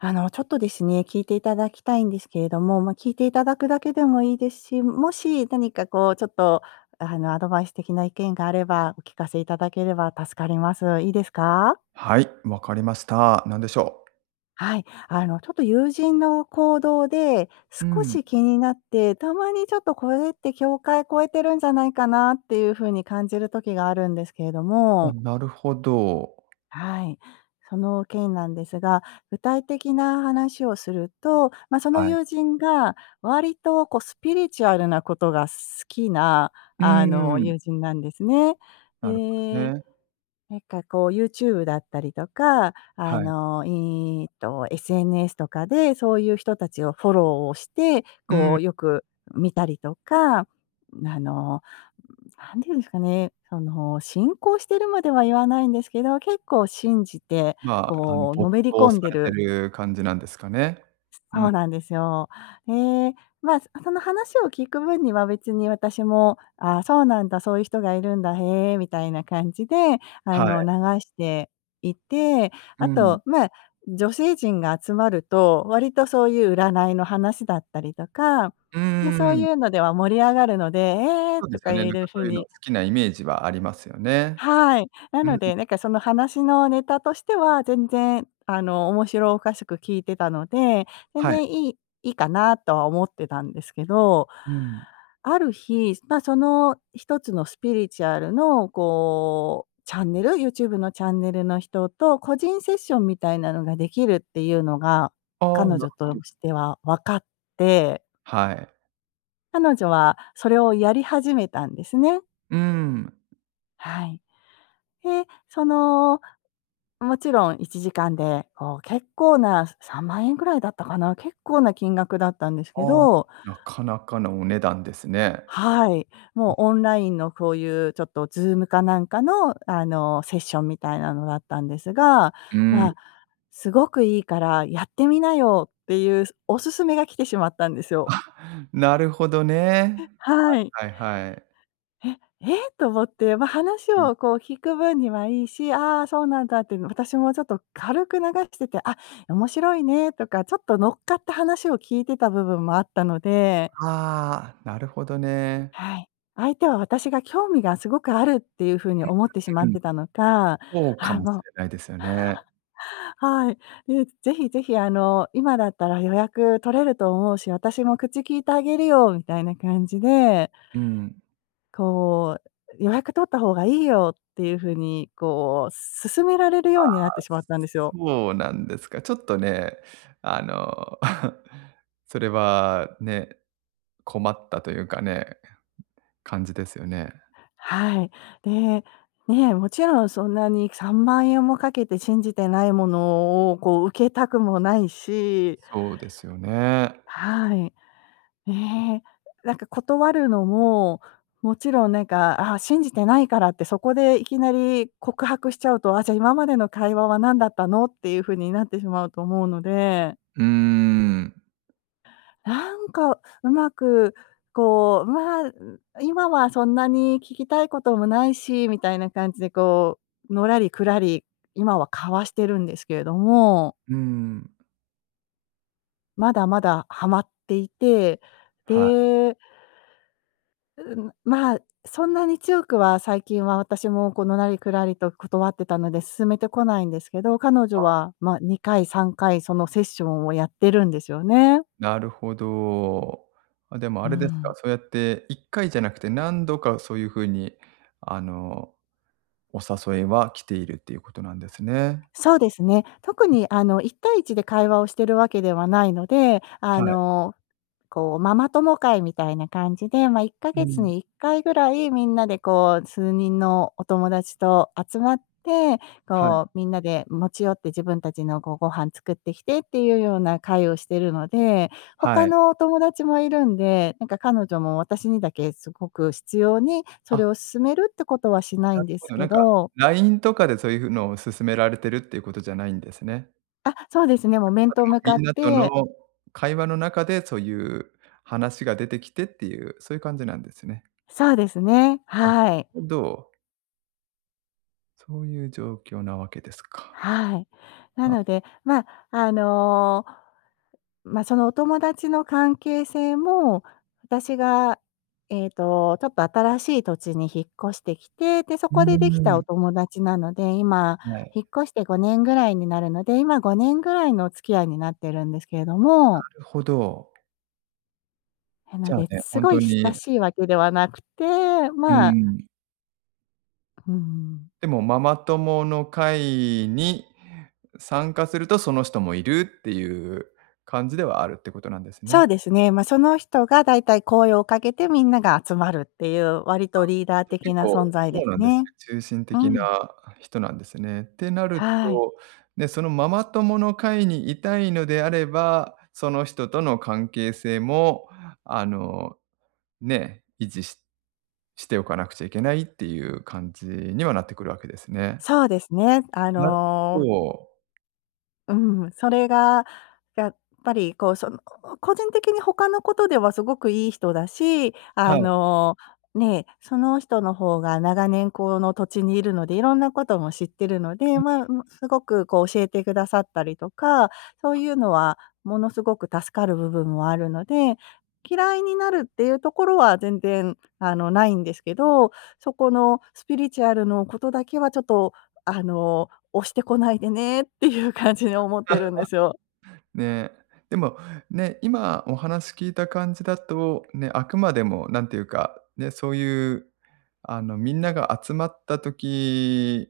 あの、ちょっとですね、聞いていただきたいんですけれども、ま、聞いていただくだけでもいいですし、もし何かこうちょっと、あのアドバイス的な意見があれば、お聞かせいただければ助かります。いいですか？はい、わかりました。何でしょう。はい。あの、ちょっと友人の行動で、う少ん。し気になって、たまにちょっとこれって境界超えてるんじゃないかなっていうふうに感じる時があるんですけれどあ、も。なるほど。はい。その件なんですが、具体的な話をすると、ま、そのはい。友人が、割とこうスピリチュアルなことが好きな、うあの、友ん。人なんですね。なるほどで、ね。なんかこうユーチューブだったりとか、あはい。の、いいと SNS とかで、そういう人たちをフォローをして、うこん。うよく見たりとか、ん、あの、ん、なんて言うんすかね、その信仰してるまでは言わないんですけど、結構信じて、ま、あのこうの没めり頭込さんでれてるる感じなんですかね。すうそうん。なんですよ。え、ま、その話を聞く分には別に私も「ああ、そうなんだ、そういう人がいるんだ、へえ」みたいな感じであはい。の、流していて、うあん。と、ま、女性陣が集まると、割とそういう占いの話だったりとか、うんま、うんうそうんうん。いうのでは盛り上がるので、「ええ！」そうでとすかよ言ね、えなんかる風そういうのに好きなイメージはありますよね。はい。なうん。ので、なんかその話のネタとしては全然あの、面白おかしく聞いてたので、全はい。然いいいいかなとは思ってたんですけど、うん。ある日、ま、その一つのスピリチュアルのこう、チャンネル？ユーチューブのチャンネルの人と個人セッションみたいなのができるっていうのが、あ、彼なる女ほとど。しては分かってはい。彼女はそれをやり始めたんですね。うーむ。はい。へ、その、もちろん1時間で、お、結構な、す3万円ぐらいだったかな、結構な金額だったんですあけあ。どなかなかのお値段ですね。はい。うもう、ん。オンラインのこういうちょっとズームかなんかの、あの、セッションみたいなのだったんですが、うーまん。あ「すごくいいからやってみなよ」っていう、すお勧めが来てしまったんですよ。あ、なるほどね。ふ、はい。はいはいはい。「へ、ええ！」と思って、ま、話うん。をこう、聞く分にはいいし、「ああ、そうなんだ」っていうの私もちょっと軽く流くしてて「あ、面白いね」とかちょっと乗っかった話を聞いてた部分もあったので。はあ、なるほどね。はい。相手は私が興味がすごくあるっていう風に思ってしまうんっうん。てたのか。そうかああもしもうれないですよね。はい。で「ぜひぜひ、あの、今だったら予約取れると思うし、私も口きいてあげるよ」みたいな感じで。うん。こう「予約取った方がいいよ」っていう風にこう、勧められるあようあ、になってしまったんですよ。そうなんですか。ちょっとね、あの、それはね、困ったというかね、感じですよね。はい。で、ね、もちろんそんなに3万円もかけて信じてないものをこう、受けたくもないし。そうですよね。はい。ええ、なんか断るのも、もちろん、なんか、「ああ、信じてないから」ってそこでいきなり告白しちゃうと「あ、じゃあ今までの会話は何だったの」っていう風になってしまうと思うので。うーん。なんか、上手くこう、ま、ん、今はそんなに聞きたいこともないし、みたいな感じでこう、のらりくらり、今は交わしてるんですけれども。うーん。まだまだハマっていて、はい。でうん、ま、そんなに強くは最近は、私もこう、のらりくらりと断ってたので勧めてこないんですけど、彼女あ。は、ま、2回3回そのセッションをやってるんですよね。なるほど。あ、でもうあーれですか、ん。そうやって1回じゃなくて、何度かそういう風に、あの、お誘いは来ているっていうことなんですね。そうですね。特ん。にあの、一対一で会話をしてるわけではないので、あはい。の、こう、ママ友会みたいな感じで、ま、いっかうげつん。に1回ぐらい、みんなでこう数人のお友達と集まって、はい。こうみんなで持ち寄って、自分たちのこうご飯作って来てっていう様な会をしてるので、は他い。のお友達も居るんで、なんか彼女も私にだけすごく執拗に、そあれを勧めるってことはしないなんるでほすど、けなんか、ど。LINE とかでそういうのを勧められてるっていうことじゃないんですね。あ、そうですね、もあうく面とま向でかもみっんなとのて会話の中でそういう話が出てきてっていう、そういう感じなんですね。そうですね、あ、はい。ほど。そういう状況なわけですか。はい。なあ。のでま、あの、ま、そのお友達の関係性も、私が、ええとちょっと新しい土地に引っ越してきて、で、そうこでできたーおん。友達なので、今はい。引っ越して5年ぐらいになるので、今5年ぐらいのお付き合いになってるんですけれどなもるほど。なじのゃあで、ね、すほんごとい親にしいわけではなくて、うーまあん。うーん。でもママ友の会に参加すると、その人もいるっていう感じではあるってことなんですそうね。ですね。ま、その人がだいたい声をかけてみんなが集まるっていう、割あ、とリーダーじゃ的結な存構在そですうなんですね、ね。中心う的な、ん。あ、人なんですね。ってなるはい。と、ね、そのママ友の会に居たいのであればその人との関係性も、あの、ね、維持ししておかなくちゃいけないっていう感じにはなってくるわけですね。そうですね、あなるほのど。うん。それが、やっぱりこう、その、ここ個人的に、他のことではすごくいい人だし、あはい。の、ね、その人のほうが、長年この土地にいるので、いろんなことも知ってるので、うま、ん。うん、すごくこう、教えてくださったりとか、そういうのは、ものすごく助かる部分もあるので、嫌いになるっていうところは全然、あの、ないんですけど。そこのスピリチュアルのことだけはちょっと、あの、押してこないでねっていう感じに、思ってる んですよ。ね。でも、ね。今、お話聞いた感じだと、ね、あくまでもなんていうか、ね、そういう、あの、みんなが集まった時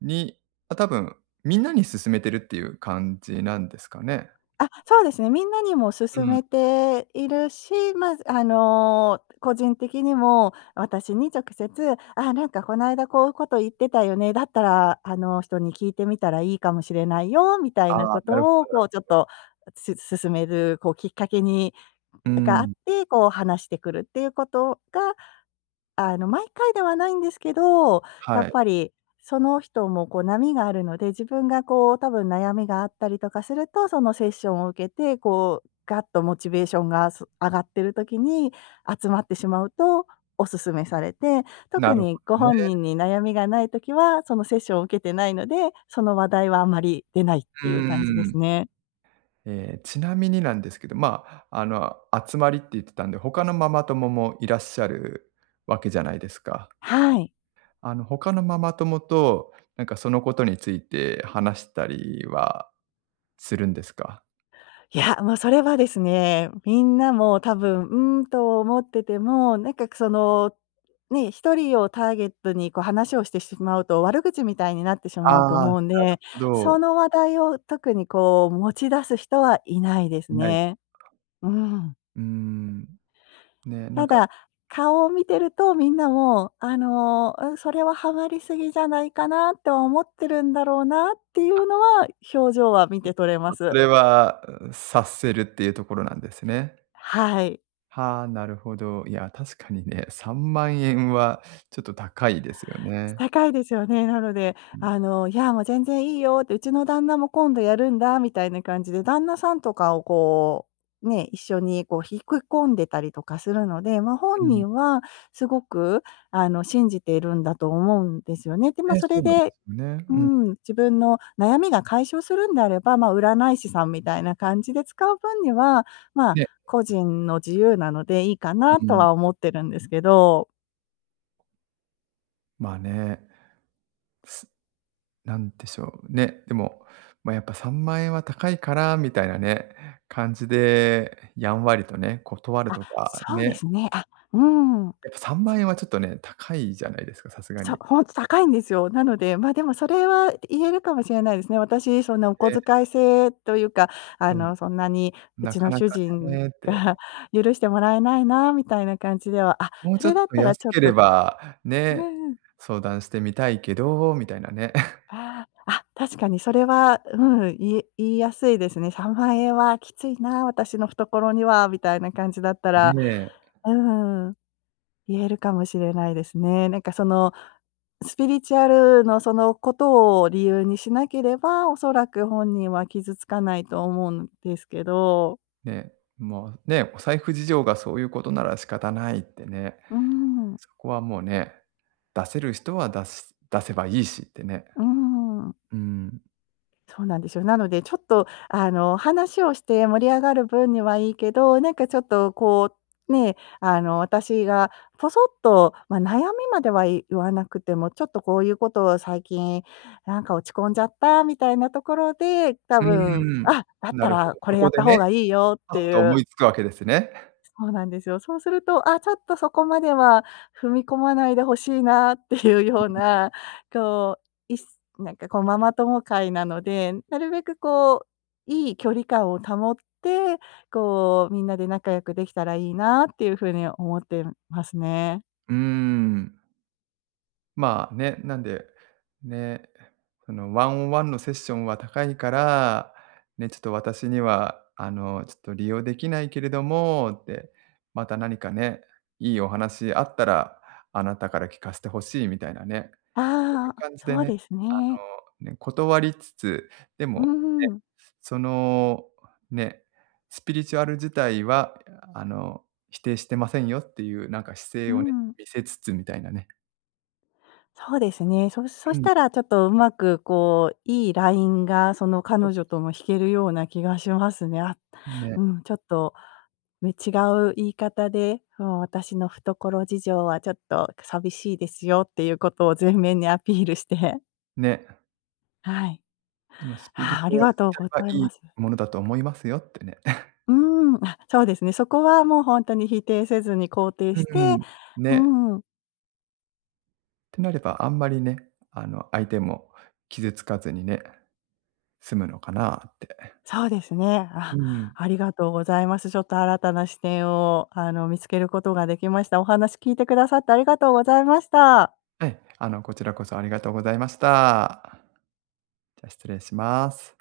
に、あ、たぶん、みんなに勧めてるっていう感じなんですかね。あ、そうですね。みんなにもう勧ん。めているし、まあ、す、あの、個人的にも、私に直接「あ、なんかこの間、こういうこと言ってたよね。だったら、あの人に聞いてみたらいいかもしれないよ」みたいなああ。こなるほとどなを、こう、ちょるっほど。と、す勧めるこうきっかけにうがあっん。て、こう、話してくるっていうことが、あの、毎回ではないんですけど、やはっい。ぱりその人もこう波があるので、自分がこう、たぶん悩みがあったりとかすると、そのセッションを受けて、こうガッとモチベーションが、す、上がってる時に集まってしまうと、お勧めされて、な特るほにごどね。本人に悩みがない時は、そのセッションを受けてないので、その話題はあまり出ないっうてーいう感じですん。ね。ええ、ちなみになんですけど、まあ、あの、集まりって言ってたんで、他のママ友もいらっしゃるわけじゃないですか。はい。あの、他のママ友と、なんか、そのことについて話したりはするんですか。いや、もうそれはですね、みんなも多分、うーんと思ってても、なんかそのね、一人をターゲットにこう話をしてしまうと、悪口みたいになってしまうとあ、な思るうんで、ほそど。の話題を特にこう持ち出す人はいないですいない。ね。うーん。うーん、ね、なんたかだ、顔を見てるとみんなもあの、ん、「それはハマりすぎじゃないかな」と思ってるんだろうなっていあ、うのは表情は見て取れまと、そす。れは、察せるっていうところなんですね。はい。はあ、なるほど。いや確かにね、¥30000はちょっと高いですよね。高いですよね。なので、うん。あの、「いや、もう全然いいよ」って、「うちの旦那も今度やるんだ」みたいな感じで、旦那さんとかをこう、ね、一緒にこう引こ込んでたりとかするので、ま、う本ん。人はすごくあの信じているんだと思うんですよね。で、ま、え、そそれうなんでですね。うーうん。ん、自分の悩みが解消するんであれば、まあ、占い師さんみたいな感じで使う分には、ま、ね。個人の自由なのでいいかうなうとん。は思ってるんですけど。まあね、す、なんでしょうね、でも、ま、「やっぱ3万円は高いから。」みたいなね、感じでやんわりとね、断るあ、とかそうでね。すね。あ、うーん。やっぱさんまんそえんはちょっとね、高いじゃないですか、さすがそ、に。ほんと高いんですよ。なので、ま、でもそれは言えるかもしれないですね。私、そんなお小え。遣い制というか、あうん。の、「そんなにうなちかのな主か人ねって。が許してもらえないな。」みたいな感じでは、あ、もうそちょれっだっとたら安ちょっけれとば、うんね、うん。相談してみたいけど、みたいなね。ああ。あ、確かにそれは、うん、いえ言いやすいですね。「3万円はきついな、私の懐には。」みたいな感じだったら、ね。うーん、言えるかもしれないですね。なんかその、スピリチュアルのそのことを理由にしなければ、おそらく本人は傷つかないと思うんですけど。ね、もうね、お財布事情がそういうことなら仕方ないってね。うーん。そこはもうね、出せる人は出す、出せばいいしってね。うーん。うん。そうなんですよ。なのでちょっと、あの、話をして盛り上がる分にはいいけど、なんかちょっと、こう、ね、あの私がポソッと、ま、悩みまではい言わなくても「ちょっとこういうことを最近、なんか落ち込んじゃった」みたいなところで、多うー分、ん、「あ、だっなたるほらど、こそれやこっでた方ね、がいいよ」っパッていと思ういつくわけですね。そうなんですよ。そうすると「あ、ちょっとそこまでは踏み込まないで欲しいな」っていううようーん。な、こう、いすなんかこう、ママ友会なので、なるべくこう、いい距離感を保って、こう、みんなで仲良くできたらいいなっていうふうに思ってるんますね。うーん。まあ、ね、なんで、ね、その、「ワンオンワンのセッションは高いから、ね、ちょっと私には、あの、ちょっと利用できないけれども」って「また何かね、いいお話あったらあなたから聞かせて欲しい」みたいなね、そういあうあ、感じでそうね、ですね。あの、ね、断りつつ、でうーも、ね。ん。その、ね、スピリチュアル自体は、あの、否定してませんよっていうなんか姿う勢ーをね、ん。見せつつみたいなね。そうですね。そそうしん。たらちょっとうまく、こう、いいラインがそのそう彼そ女うとそう。も引けるような気がしますね。あ、ね。うん、ちょっとね、違う言い方で、もう私の懐事情はちょっと寂しいですよっていうことを前面にアピールして。ね。はい。「でもスピリあチあ、ありュアルがとう自ご体はざいいいます。ものだと思いますよ」ってね。うーん、あ、そうですね、そこはもうほんとに否定せずに肯定うしーて、ん、うね。ーん。てなれば、あんまりね、あの、相手も傷つかずにね、済むのかなってそうですね。うあ、ん。ありがとうございます。ちょっと新たな視点を、あの、見つけることができました。お話聞いてくださってありがとうございました。ええ、あの、こちらこそありがとうございました。じゃ失礼します。